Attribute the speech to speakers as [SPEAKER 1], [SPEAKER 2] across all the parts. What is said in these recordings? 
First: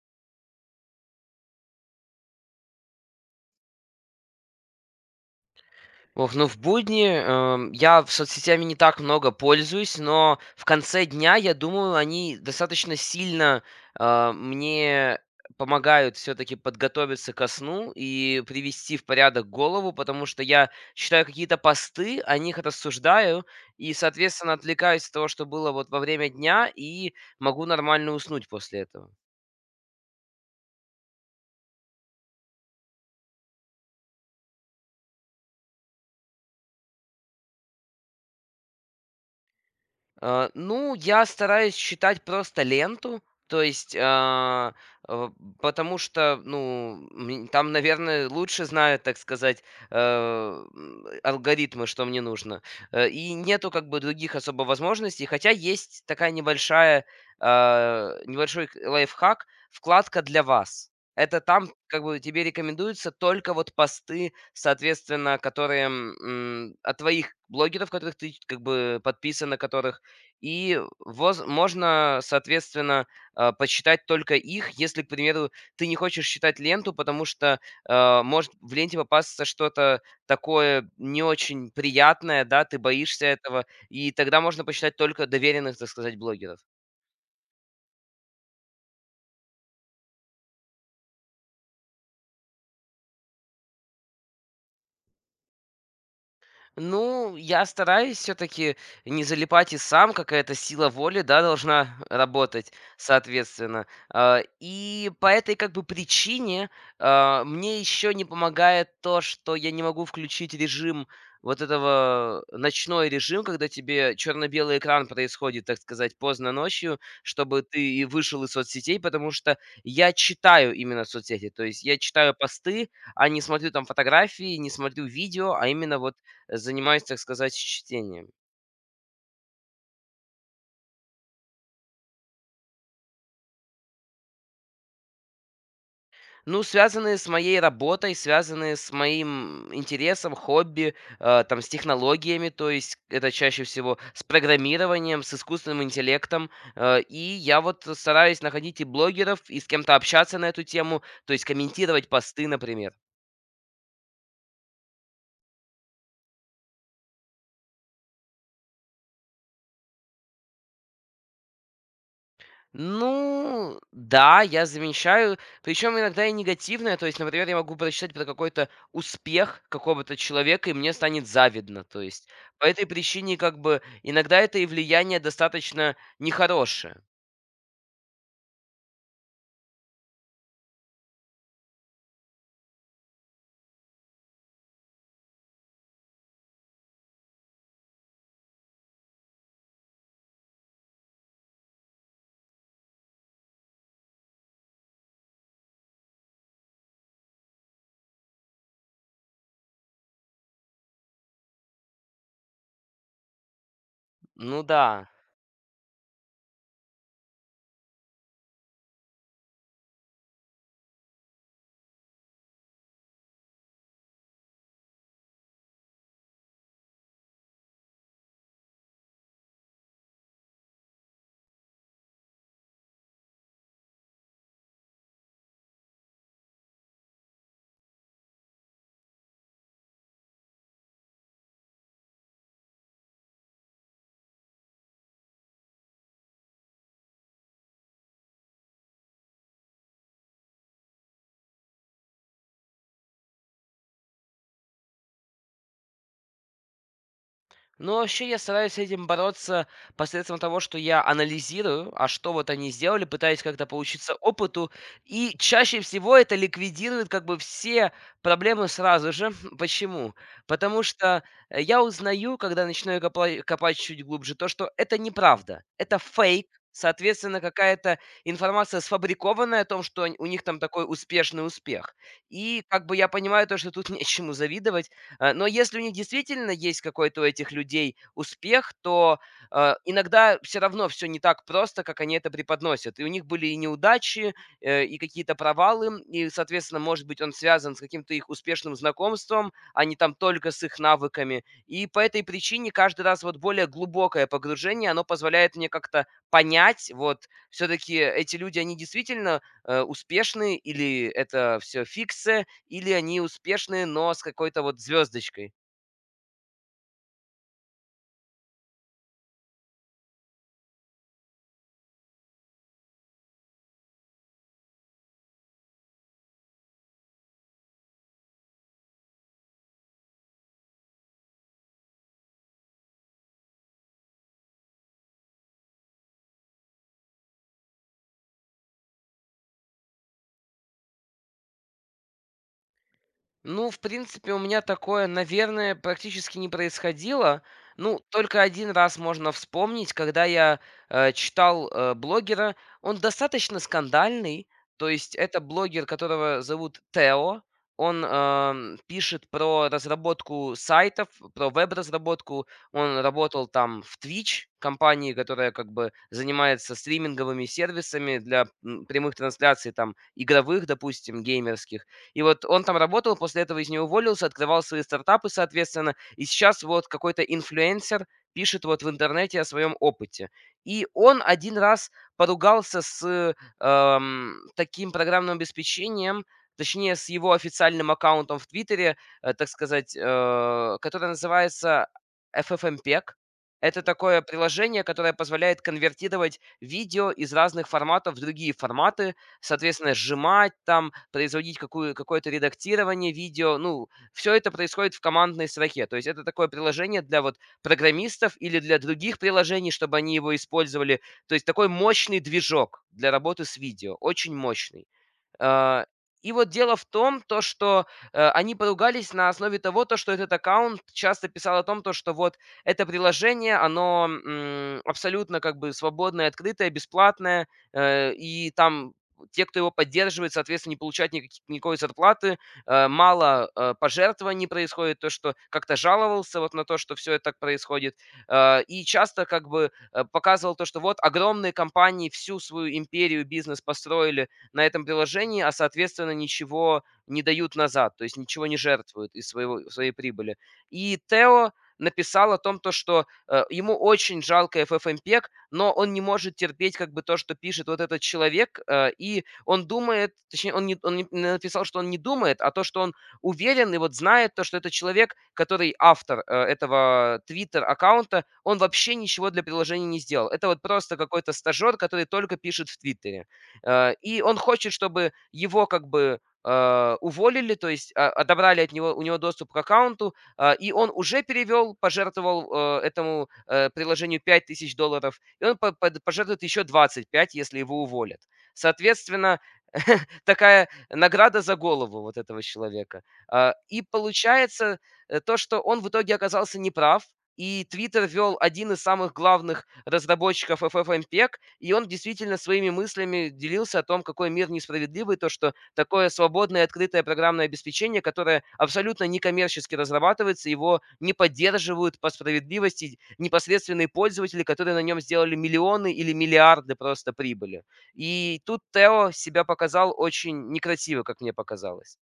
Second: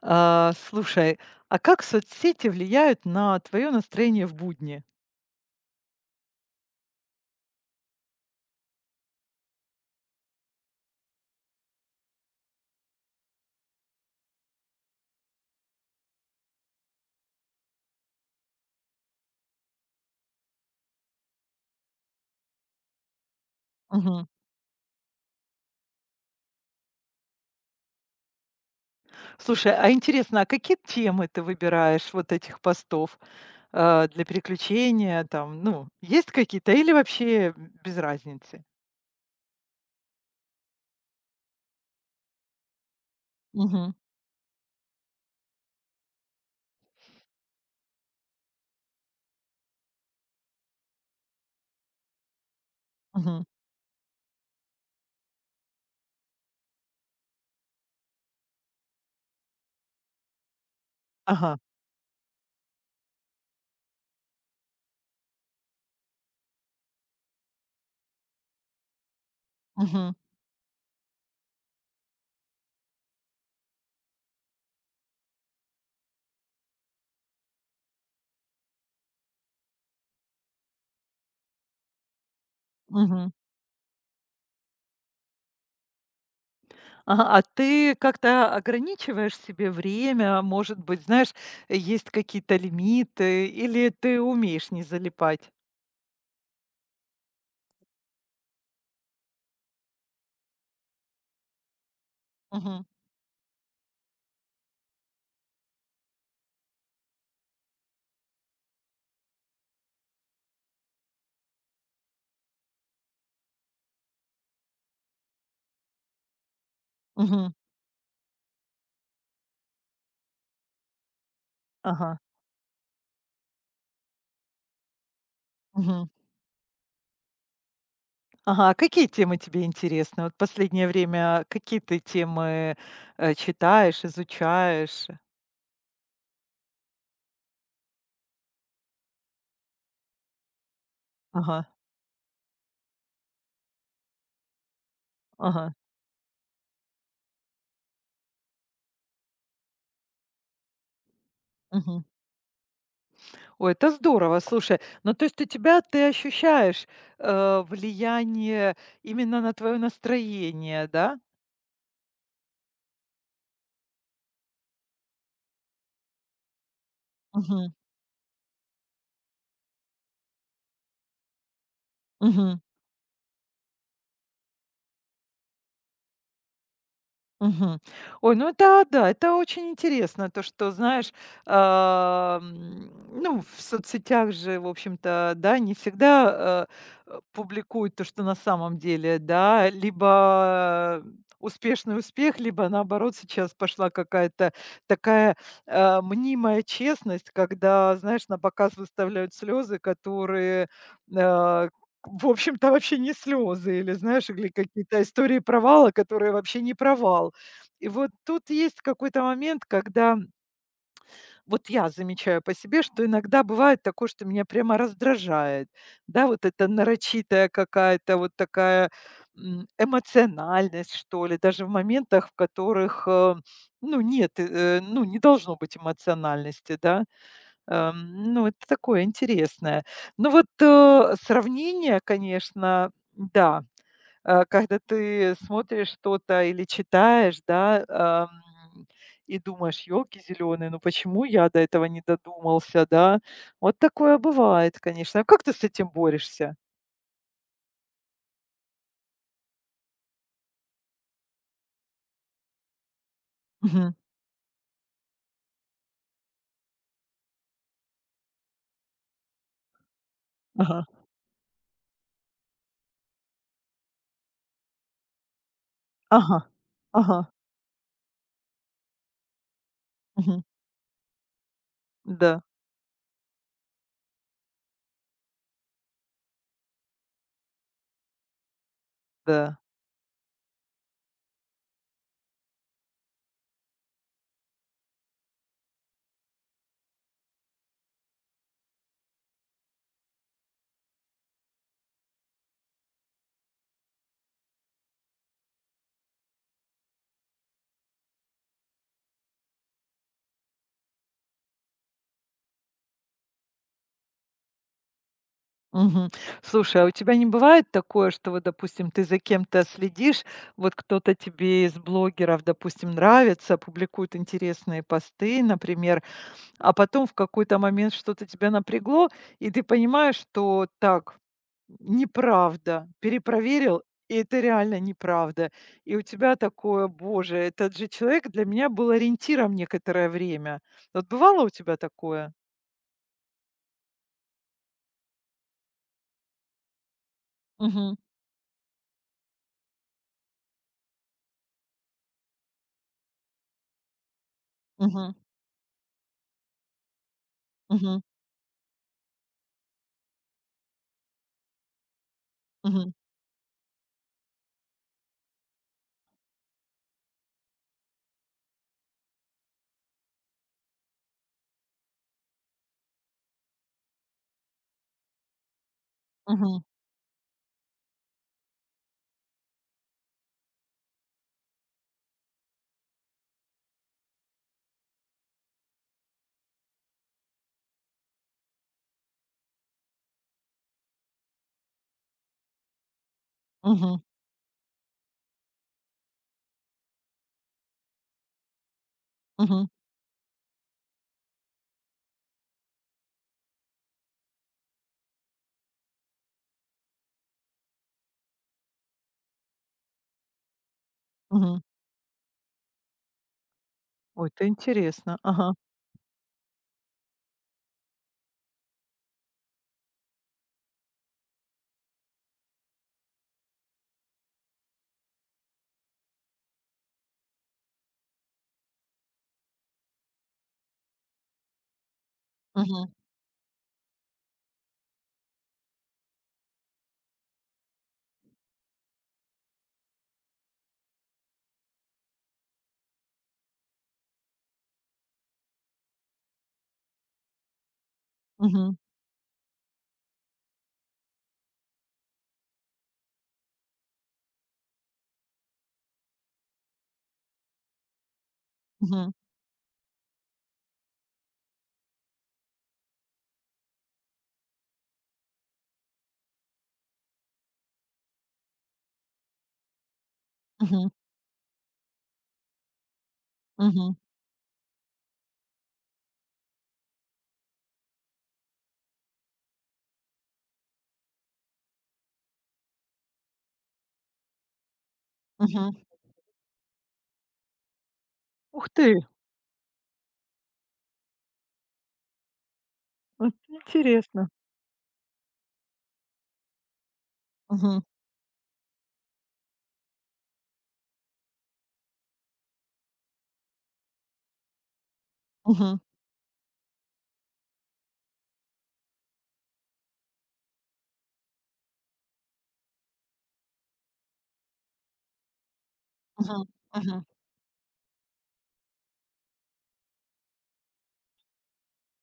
[SPEAKER 1] А, слушай, а как соцсети влияют на твое настроение в будни?
[SPEAKER 2] Ох, ну в будни, я в соцсетями не так много пользуюсь, но в конце дня, я думаю, они достаточно сильно, мне помогают все-таки подготовиться ко сну и привести в порядок голову, потому что я читаю какие-то посты, о них рассуждаю и,
[SPEAKER 1] Мгм.
[SPEAKER 2] соответственно, отвлекаюсь от того, что было вот во время дня, и могу нормально уснуть после этого.
[SPEAKER 1] Слушай, а интересно, а какие темы ты выбираешь вот этих постов, для переключения там? Ну, есть какие-то или вообще без разницы?
[SPEAKER 2] Ну, я стараюсь читать просто ленту, то
[SPEAKER 1] Мгм.
[SPEAKER 2] есть, э, потому что, ну, там, наверное, лучше знают, так сказать, алгоритмы, что мне нужно. И
[SPEAKER 1] Мгм.
[SPEAKER 2] нету как бы других особо возможностей, хотя есть такая небольшой лайфхак, вкладка для вас. Это
[SPEAKER 1] Ага.
[SPEAKER 2] там как бы тебе рекомендуются только вот посты, соответственно, которые от твоих блогеров, которых ты как бы подписан, на которых
[SPEAKER 1] Мгм.
[SPEAKER 2] и воз можно, соответственно, почитать только их, если, к примеру, ты не хочешь читать ленту, потому что, может в ленте попасться что-то такое не очень приятное, да, ты боишься
[SPEAKER 1] Мгм.
[SPEAKER 2] этого, и тогда можно почитать только доверенных, так сказать, блогеров.
[SPEAKER 1] Ага, а ты как-то ограничиваешь себе время? Может быть, знаешь, есть какие-то лимиты или ты умеешь не залипать?
[SPEAKER 2] Ну, я стараюсь все-таки не залипать и сам, какая-то сила воли, да, должна работать,
[SPEAKER 1] Мгм.
[SPEAKER 2] соответственно. И по этой как бы причине мне еще не помогает то, что я не могу включить режим вот этого ночной режим, когда тебе черно-белый экран происходит, так сказать, поздно ночью,
[SPEAKER 1] Мгм.
[SPEAKER 2] чтобы ты и вышел из соцсетей, потому что я читаю именно соцсети, то есть я
[SPEAKER 1] Ага.
[SPEAKER 2] читаю посты, а не смотрю там фотографии, не смотрю видео, а именно
[SPEAKER 1] Мгм.
[SPEAKER 2] вот занимаюсь, так сказать, чтением.
[SPEAKER 1] Ага, а какие темы тебе интересны? Вот последнее время какие ты темы, читаешь, изучаешь?
[SPEAKER 2] Ну, связанные с моей работой, связанные с моим интересом, хобби,
[SPEAKER 1] Ага,
[SPEAKER 2] там, с технологиями, то есть это чаще всего с программированием, с
[SPEAKER 1] ага,
[SPEAKER 2] искусственным интеллектом. И я вот стараюсь находить и блогеров, и с кем-то общаться на эту тему, то есть
[SPEAKER 1] мгм.
[SPEAKER 2] комментировать посты, например.
[SPEAKER 1] Ой, это здорово, слушай. Ну, то есть у тебя ты ощущаешь, влияние именно на твоё настроение, да?
[SPEAKER 2] Ну да, я замечаю, причем иногда и негативное. То есть, например, я
[SPEAKER 1] Мгм,
[SPEAKER 2] могу прочитать про какой-то успех какого-то человека, и мне станет завидно. То есть,
[SPEAKER 1] мгм.
[SPEAKER 2] по этой причине, как бы, иногда это и влияние достаточно нехорошее.
[SPEAKER 1] Мгм. Ой, ну да-да, это очень интересно, то, что, знаешь, ну, в соцсетях же, в общем-то, да, не всегда, публикуют то, что на самом деле, да, либо успешный успех, либо наоборот сейчас пошла какая-то такая, мнимая честность, когда, знаешь, на показ выставляют слезы, которые, э, в общем-то, вообще не слезы, или, знаешь, или
[SPEAKER 2] Ну
[SPEAKER 1] какие-то
[SPEAKER 2] да.
[SPEAKER 1] истории провала, которые вообще не провал. И вот тут есть какой-то момент, когда вот я замечаю по себе, что иногда бывает такое, что меня прямо раздражает. Да, вот эта нарочитая какая-то вот такая эмоциональность, что ли, даже в моментах, в которых, ну, нет, ну, не должно быть эмоциональности, да. Ну, это такое интересное. Ну, вот сравнение, конечно, да. Когда ты смотришь что-то или читаешь, да, и думаешь: "Елки зеленые, ну почему я до этого не додумался?" Да, вот такое бывает, конечно. А как ты с этим борешься?
[SPEAKER 2] Но вообще я стараюсь с этим бороться посредством того, что я анализирую, а что вот они сделали, пытаюсь как-то
[SPEAKER 1] Мгм.
[SPEAKER 2] поучиться опыту, и чаще всего это ликвидирует как бы все проблемы сразу же. Почему? Потому
[SPEAKER 1] Ага.
[SPEAKER 2] что я узнаю, когда начинаю копать чуть глубже, то, что это неправда, это
[SPEAKER 1] Ага.
[SPEAKER 2] фейк,
[SPEAKER 1] Ага.
[SPEAKER 2] соответственно, какая-то информация сфабрикованная о том, что у них
[SPEAKER 1] Мгм.
[SPEAKER 2] там такой успешный успех.
[SPEAKER 1] Да,
[SPEAKER 2] И как бы я понимаю то, что тут нечему завидовать. Но если у них действительно есть какой-то у этих людей успех, то,
[SPEAKER 1] да.
[SPEAKER 2] э, иногда все равно все не так просто, как они это преподносят. И у них были и неудачи, и какие-то провалы, и, соответственно, может быть, он связан с каким-то их успешным знакомством, а не там только с их навыками. И по этой причине каждый раз вот более глубокое погружение, оно позволяет мне как-то понять, вот все таки эти люди, они действительно, успешны или это все фикция, или они успешные, но с какой-то вот звездочкой.
[SPEAKER 1] Мгм. Слушай, а у тебя не бывает такое, что вот, допустим, ты за кем-то следишь, вот кто-то тебе из блогеров, допустим, нравится, публикует интересные посты, например, а потом в какой-то момент что-то тебя напрягло, и ты понимаешь, что так, неправда, перепроверил, и это реально неправда. И у тебя такое, боже, этот же человек для меня был ориентиром некоторое время. Вот бывало у тебя такое?
[SPEAKER 2] Ну, в принципе, у меня такое, наверное, практически не происходило.
[SPEAKER 1] Мгм.
[SPEAKER 2] Ну, только один раз можно вспомнить, когда я читал, блогера. Он достаточно скандальный. То есть
[SPEAKER 1] Мгм.
[SPEAKER 2] это блогер, которого зовут Тео.
[SPEAKER 1] Мгм.
[SPEAKER 2] Он, пишет про разработку сайтов, про веб-разработку.
[SPEAKER 1] Мгм.
[SPEAKER 2] Он работал там в Twitch, компании, которая как бы занимается стриминговыми сервисами для прямых трансляций там игровых, допустим, геймерских. И вот он там работал, после этого из него уволился, открывал свои стартапы, соответственно. И
[SPEAKER 1] Мгм.
[SPEAKER 2] сейчас вот какой-то инфлюенсер пишет вот в интернете о своем опыте. И он один раз поругался с таким программным обеспечением, точнее, с его официальным аккаунтом в Твиттере, так сказать, которое называется FFmpeg. Это
[SPEAKER 1] Мгм.
[SPEAKER 2] такое приложение, которое позволяет конвертировать видео из разных форматов в другие форматы,
[SPEAKER 1] Мгм.
[SPEAKER 2] соответственно, сжимать там, производить какое-то редактирование видео. Ну, все это происходит в командной строке. То есть это такое приложение для вот программистов или для других приложений, чтобы они его использовали. То есть
[SPEAKER 1] Мгм.
[SPEAKER 2] такой мощный движок для работы с видео,
[SPEAKER 1] Ой,
[SPEAKER 2] очень
[SPEAKER 1] это
[SPEAKER 2] мощный.
[SPEAKER 1] интересно. Ага.
[SPEAKER 2] Э, и вот дело в том, то, что, они поругались на основе того, то, что этот аккаунт часто писал о том, то, что вот это приложение, оно, абсолютно как бы свободное, открытое, бесплатное, и там те, кто его поддерживает, соответственно, не получают никаки никакой зарплаты,
[SPEAKER 1] Мгм.
[SPEAKER 2] мало пожертвований происходит, то, что как-то жаловался вот на то, что все это так происходит. И часто как бы, показывал то, что вот огромные компании всю свою империю, бизнес построили на этом приложении, а, соответственно, ничего не дают назад, то есть ничего не
[SPEAKER 1] Мгм.
[SPEAKER 2] жертвуют из своего, своей прибыли. И Тео написал о том, то, что ему очень жалко FFmpeg, но он не может терпеть как бы то, что пишет вот этот человек,
[SPEAKER 1] Мгм.
[SPEAKER 2] и он думает, точнее, он не написал, что он не думает, а то, что он уверен и вот знает то, что этот человек, который автор этого Twitter-аккаунта, он вообще ничего для приложения не сделал. Это вот
[SPEAKER 1] Мгм.
[SPEAKER 2] просто какой-то стажер, который только пишет в Твиттере.
[SPEAKER 1] Мгм.
[SPEAKER 2] И он хочет, чтобы его как бы уволили, то есть, отобрали от него, у него доступ к аккаунту, и он уже перевел, пожертвовал этому приложению 5000 долларов, и он
[SPEAKER 1] Мгм.
[SPEAKER 2] пожертвует еще 25, если его уволят.
[SPEAKER 1] Ух ты!
[SPEAKER 2] Соответственно, такая награда за голову вот этого человека.
[SPEAKER 1] Вот
[SPEAKER 2] И
[SPEAKER 1] интересно.
[SPEAKER 2] получается то, что он в итоге оказался неправ, и
[SPEAKER 1] Мгм.
[SPEAKER 2] "Твиттер" вел один из самых главных разработчиков FFmpeg, и он действительно своими мыслями делился о том, какой мир несправедливый, то, что
[SPEAKER 1] Мгм.
[SPEAKER 2] такое свободное открытое программное обеспечение, которое абсолютно некоммерчески разрабатывается, его не поддерживают по справедливости непосредственные пользователи, которые на нем сделали миллионы или
[SPEAKER 1] Мгм.
[SPEAKER 2] миллиарды
[SPEAKER 1] Мгм.
[SPEAKER 2] просто прибыли. И тут Тео себя показал очень некрасиво, как мне показалось.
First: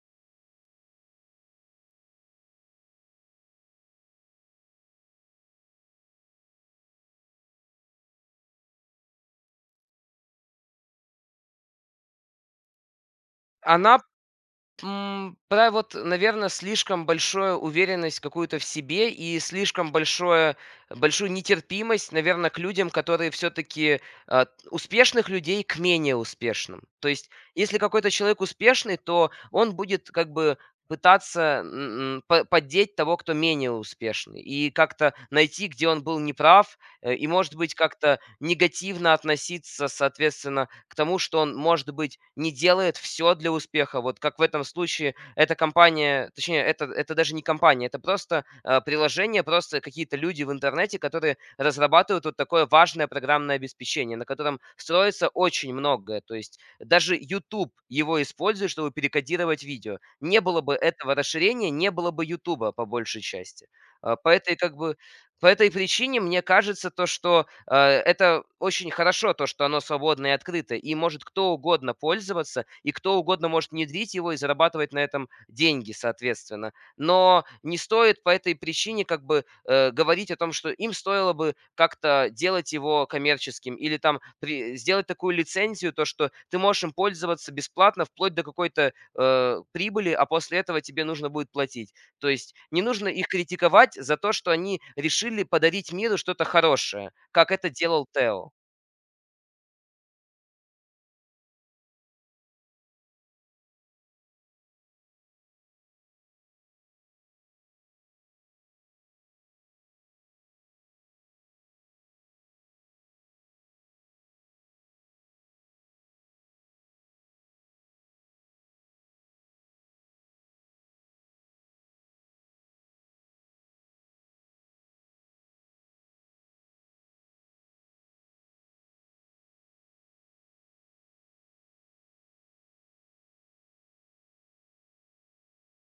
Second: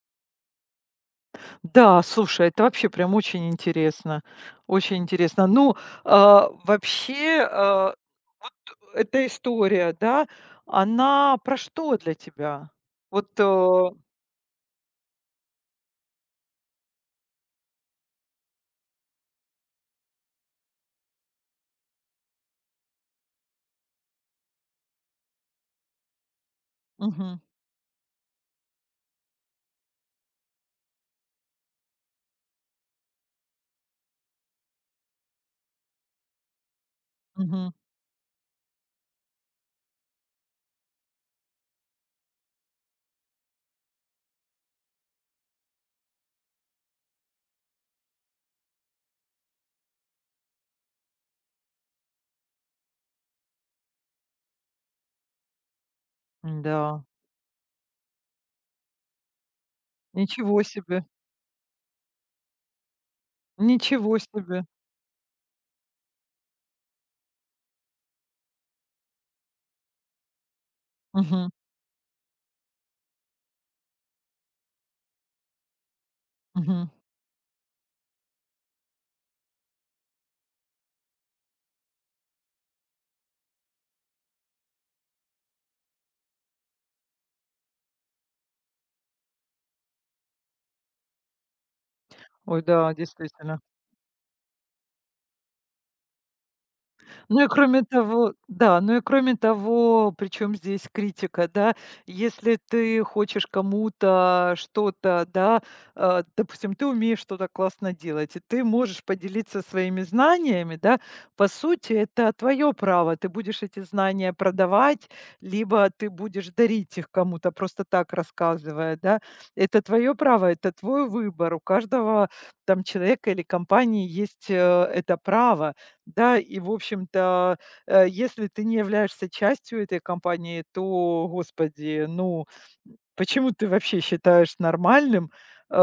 [SPEAKER 1] Да, слушай, это вообще прям очень интересно, очень интересно. Ну, вообще, вот эта история, да, она про что для тебя? Вот,
[SPEAKER 2] Она про вот, наверное, слишком большую уверенность какую-то в себе и слишком большое большую нетерпимость, наверное, к людям, которые все таки успешных людей к менее успешным. То есть,
[SPEAKER 1] мгм,
[SPEAKER 2] если какой-то человек успешный, то он будет как бы пытаться, по поддеть того, кто менее успешный, и как-то найти, где он был неправ, и, может
[SPEAKER 1] мгм,
[SPEAKER 2] быть, как-то негативно относиться, соответственно, к тому, что он, может быть, не делает все для успеха. Вот как в этом случае эта компания, точнее, это даже не компания, это просто приложение, просто какие-то люди в интернете, которые разрабатывают вот такое важное программное обеспечение, на котором строится очень многое. То есть
[SPEAKER 1] да,
[SPEAKER 2] даже YouTube его использует, чтобы перекодировать видео. Не было
[SPEAKER 1] ничего
[SPEAKER 2] бы
[SPEAKER 1] себе,
[SPEAKER 2] этого расширения, не было бы YouTube по большей части. Э,
[SPEAKER 1] ничего
[SPEAKER 2] По этой
[SPEAKER 1] себе.
[SPEAKER 2] как бы по этой причине мне кажется то, что, это очень хорошо, то, что оно свободно и открыто, и может
[SPEAKER 1] Мгм,
[SPEAKER 2] кто угодно пользоваться, и кто угодно может внедрить его и зарабатывать на этом деньги, соответственно.
[SPEAKER 1] мгм.
[SPEAKER 2] Но не стоит по этой причине как бы, говорить о том, что им стоило бы как-то делать его коммерческим или там при сделать такую лицензию, то, что ты можешь им пользоваться бесплатно вплоть до какой-то прибыли, а после этого тебе нужно будет платить. То есть
[SPEAKER 1] Ой,
[SPEAKER 2] не
[SPEAKER 1] да,
[SPEAKER 2] нужно их
[SPEAKER 1] действительно.
[SPEAKER 2] критиковать за то, что они решили подарить миру что-то хорошее,
[SPEAKER 1] Ну и
[SPEAKER 2] как это
[SPEAKER 1] кроме
[SPEAKER 2] делал
[SPEAKER 1] того,
[SPEAKER 2] Тео.
[SPEAKER 1] да, ну и кроме того, причем здесь критика, да, если ты хочешь кому-то что-то, да, допустим, ты умеешь что-то классно делать, и ты можешь поделиться своими знаниями, да, по сути, это твое право, ты будешь эти знания продавать, либо ты будешь дарить их кому-то, просто так рассказывая, да, это твое право, это твой выбор, у каждого там человека или компании есть это право, да, и, в общем-то, если ты не являешься частью этой компании, то, господи, ну, почему ты вообще считаешь нормальным, э,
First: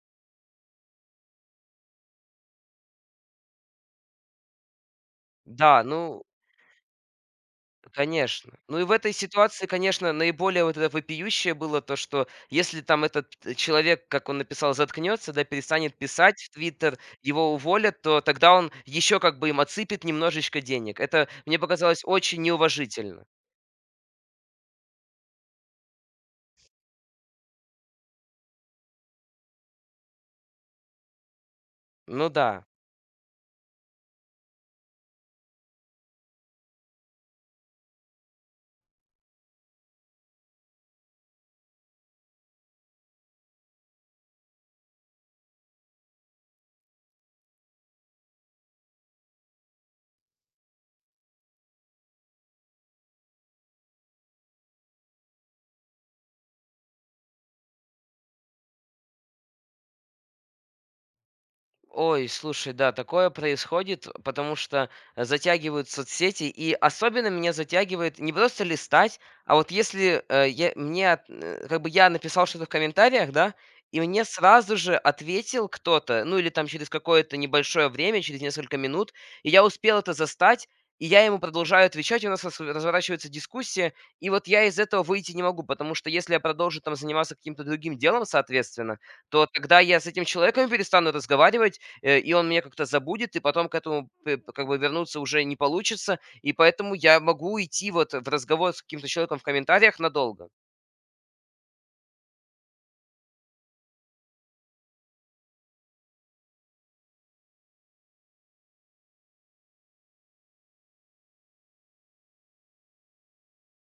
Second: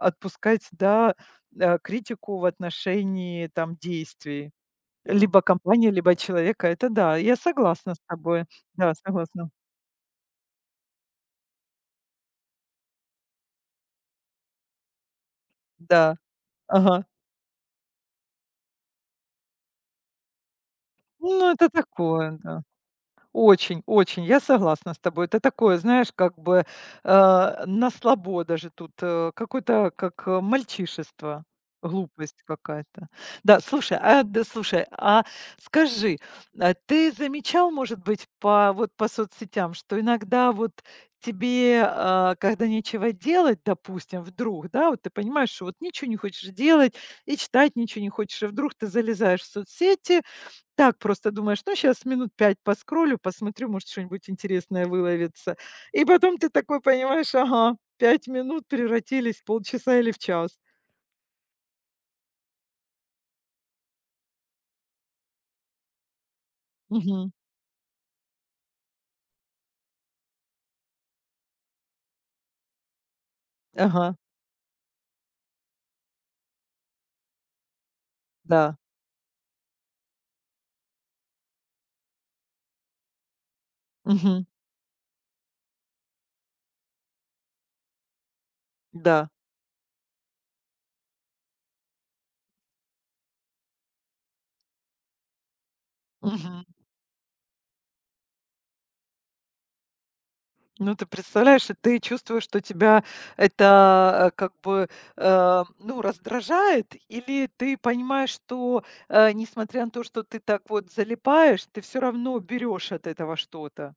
[SPEAKER 1] отпускать, да, критику в отношении, там, действий либо
[SPEAKER 2] Да,
[SPEAKER 1] компании, либо
[SPEAKER 2] ну,
[SPEAKER 1] человека? Это да, я согласна с тобой.
[SPEAKER 2] конечно. Ну и в
[SPEAKER 1] Да,
[SPEAKER 2] этой
[SPEAKER 1] согласна.
[SPEAKER 2] ситуации, конечно, наиболее вот это вопиющее было то, что если там этот человек, как он написал, заткнется, да, перестанет
[SPEAKER 1] Да.
[SPEAKER 2] писать в Твиттер,
[SPEAKER 1] Ага.
[SPEAKER 2] его уволят, то тогда он еще как бы им отсыпет немножечко денег. Это
[SPEAKER 1] Ну,
[SPEAKER 2] мне
[SPEAKER 1] это
[SPEAKER 2] показалось
[SPEAKER 1] такое,
[SPEAKER 2] очень
[SPEAKER 1] да.
[SPEAKER 2] неуважительно.
[SPEAKER 1] Очень, очень, я согласна с тобой. Это такое, знаешь, как бы, на слабо даже тут, какое-то мальчишество,
[SPEAKER 2] Ну
[SPEAKER 1] глупость
[SPEAKER 2] да.
[SPEAKER 1] какая-то. Да, слушай, а скажи, а ты замечал, может быть, по соцсетям, что иногда вот тебе, когда нечего делать, допустим, вдруг, да, вот ты понимаешь, что вот ничего не хочешь делать и читать ничего не хочешь, и вдруг ты залезаешь в соцсети, так, просто думаешь: "Ну, сейчас минут 5 поскроллю, посмотрю, может, что-нибудь интересное выловится". И потом ты такой понимаешь: ага, 5 минут превратились в полчаса или в час.
[SPEAKER 2] Ой, слушай, да, такое происходит, потому что затягивают соцсети, и особенно
[SPEAKER 1] Мгм.
[SPEAKER 2] меня затягивает не просто листать, а вот если э, я, мне, от- э, как бы я написал что-то в комментариях, да, и
[SPEAKER 1] Ага.
[SPEAKER 2] мне сразу же ответил кто-то, ну или там через какое-то небольшое время, через несколько
[SPEAKER 1] Да.
[SPEAKER 2] минут, и я успел это застать, и я ему продолжаю отвечать, и у нас разворачивается дискуссия, и
[SPEAKER 1] Мгм.
[SPEAKER 2] вот я из этого выйти не могу, потому что если я продолжу там заниматься каким-то другим делом, соответственно,
[SPEAKER 1] Да.
[SPEAKER 2] то тогда я с этим человеком перестану разговаривать, и он меня как-то забудет, и потом к этому п как бы вернуться уже не получится. И
[SPEAKER 1] Мгм.
[SPEAKER 2] поэтому я могу уйти вот в разговор с каким-то человеком в комментариях надолго.
[SPEAKER 1] Ну, ты представляешь, и ты чувствуешь, что тебя это, как бы, ну, раздражает, или ты понимаешь, что, несмотря на то, что ты так вот залипаешь, ты все равно берешь от этого что-то?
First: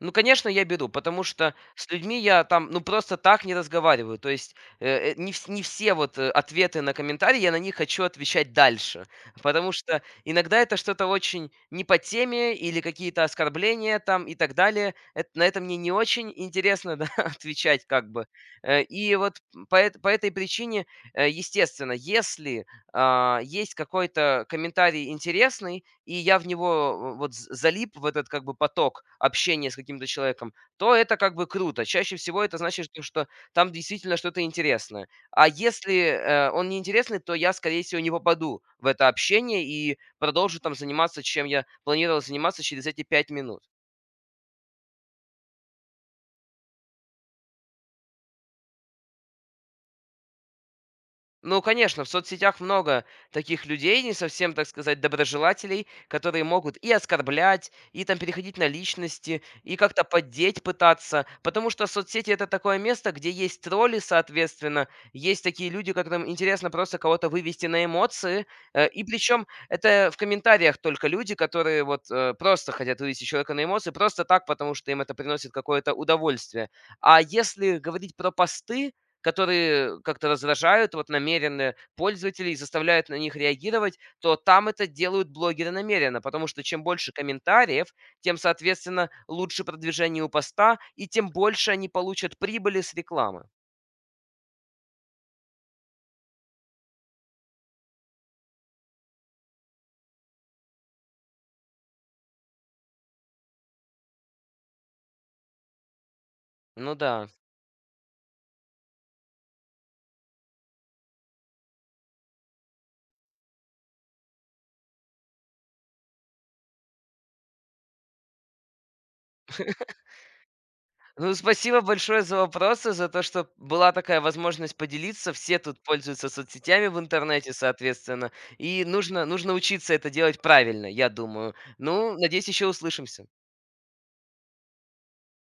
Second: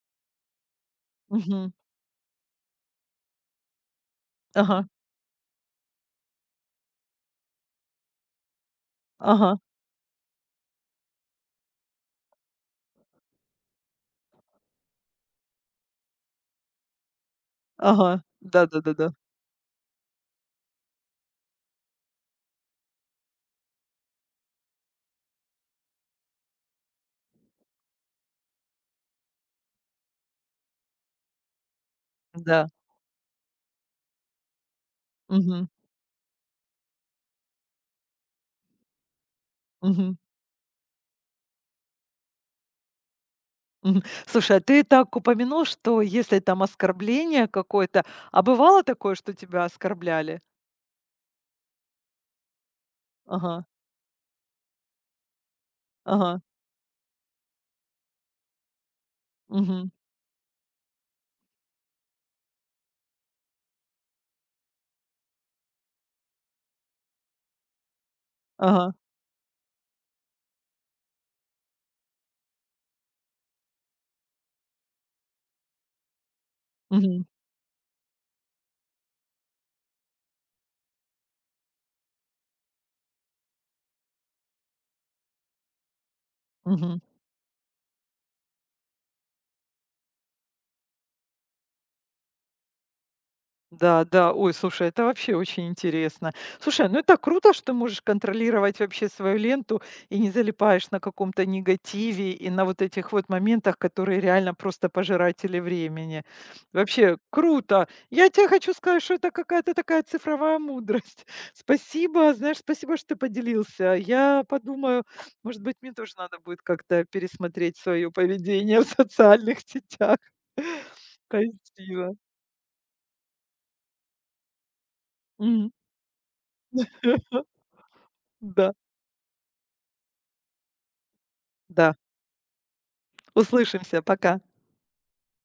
[SPEAKER 2] Ну, конечно, я беру, потому что
[SPEAKER 1] Мгм.
[SPEAKER 2] с людьми я там, ну, просто так не разговариваю. То есть
[SPEAKER 1] Ага.
[SPEAKER 2] э, э, не, вс- не все вот ответы на комментарии я на них хочу отвечать дальше,
[SPEAKER 1] Ага.
[SPEAKER 2] потому что иногда это что-то очень не по теме или какие-то оскорбления там и так далее. На это мне не очень интересно да, отвечать как
[SPEAKER 1] Ага.
[SPEAKER 2] бы.
[SPEAKER 1] Да-да-да-да.
[SPEAKER 2] И вот по этой причине, естественно, если есть какой-то комментарий интересный, и я в него в вот з залип, в этот как бы поток общения с каким-то человеком, то это как бы круто. Чаще всего это
[SPEAKER 1] Да.
[SPEAKER 2] значит, то что там действительно что-то интересное. А
[SPEAKER 1] Мгм.
[SPEAKER 2] если он неинтересный, то я, скорее всего, не попаду в это общение и
[SPEAKER 1] Мгм.
[SPEAKER 2] продолжу там заниматься, чем я планировал заниматься через эти 5 минут.
[SPEAKER 1] Мгм. Слушай, а ты так упомянул, что если там оскорбление какое-то, а бывало такое, что тебя оскорбляли?
[SPEAKER 2] Ну, конечно, в соцсетях много
[SPEAKER 1] Ага.
[SPEAKER 2] таких людей, не совсем, так сказать, доброжелателей,
[SPEAKER 1] Ага.
[SPEAKER 2] которые могут и оскорблять, и там переходить на личности, и
[SPEAKER 1] Мгм.
[SPEAKER 2] как-то поддеть пытаться, потому что соцсети это такое место, где есть тролли, соответственно, есть такие люди, которым интересно просто кого-то вывести на эмоции,
[SPEAKER 1] Ага.
[SPEAKER 2] и причем это в комментариях только люди, которые вот просто хотят вывести человека на эмоции, просто так, потому что им это приносит какое-то удовольствие. А
[SPEAKER 1] Мгм.
[SPEAKER 2] если говорить про посты, которые как-то раздражают вот намеренно пользователей и заставляют на них реагировать, то там это делают блогеры намеренно, потому что чем
[SPEAKER 1] Мгм.
[SPEAKER 2] больше комментариев, тем, соответственно, лучше продвижение у поста и тем больше они получат прибыли с рекламы.
[SPEAKER 1] Да, да, ой, слушай, это вообще очень интересно. Слушай, ну это круто, что ты можешь контролировать вообще свою ленту и не залипаешь на каком-то негативе и на вот этих вот моментах, которые реально просто пожиратели времени.
[SPEAKER 2] Ну
[SPEAKER 1] Вообще
[SPEAKER 2] да.
[SPEAKER 1] круто. Я тебе хочу сказать, что это какая-то такая цифровая мудрость. Спасибо, знаешь, спасибо, что ты поделился. Я подумаю, может быть, мне тоже надо будет как-то пересмотреть свое поведение в социальных сетях.
[SPEAKER 2] Ну, спасибо
[SPEAKER 1] Спасибо.
[SPEAKER 2] большое за вопросы, за то, что была такая возможность поделиться. Все
[SPEAKER 1] Мгм.
[SPEAKER 2] тут пользуются соцсетями в интернете, соответственно.
[SPEAKER 1] Да,
[SPEAKER 2] И нужно учиться это делать правильно, я думаю.
[SPEAKER 1] да.
[SPEAKER 2] Ну, надеюсь, еще услышимся.
[SPEAKER 1] Услышимся. Пока.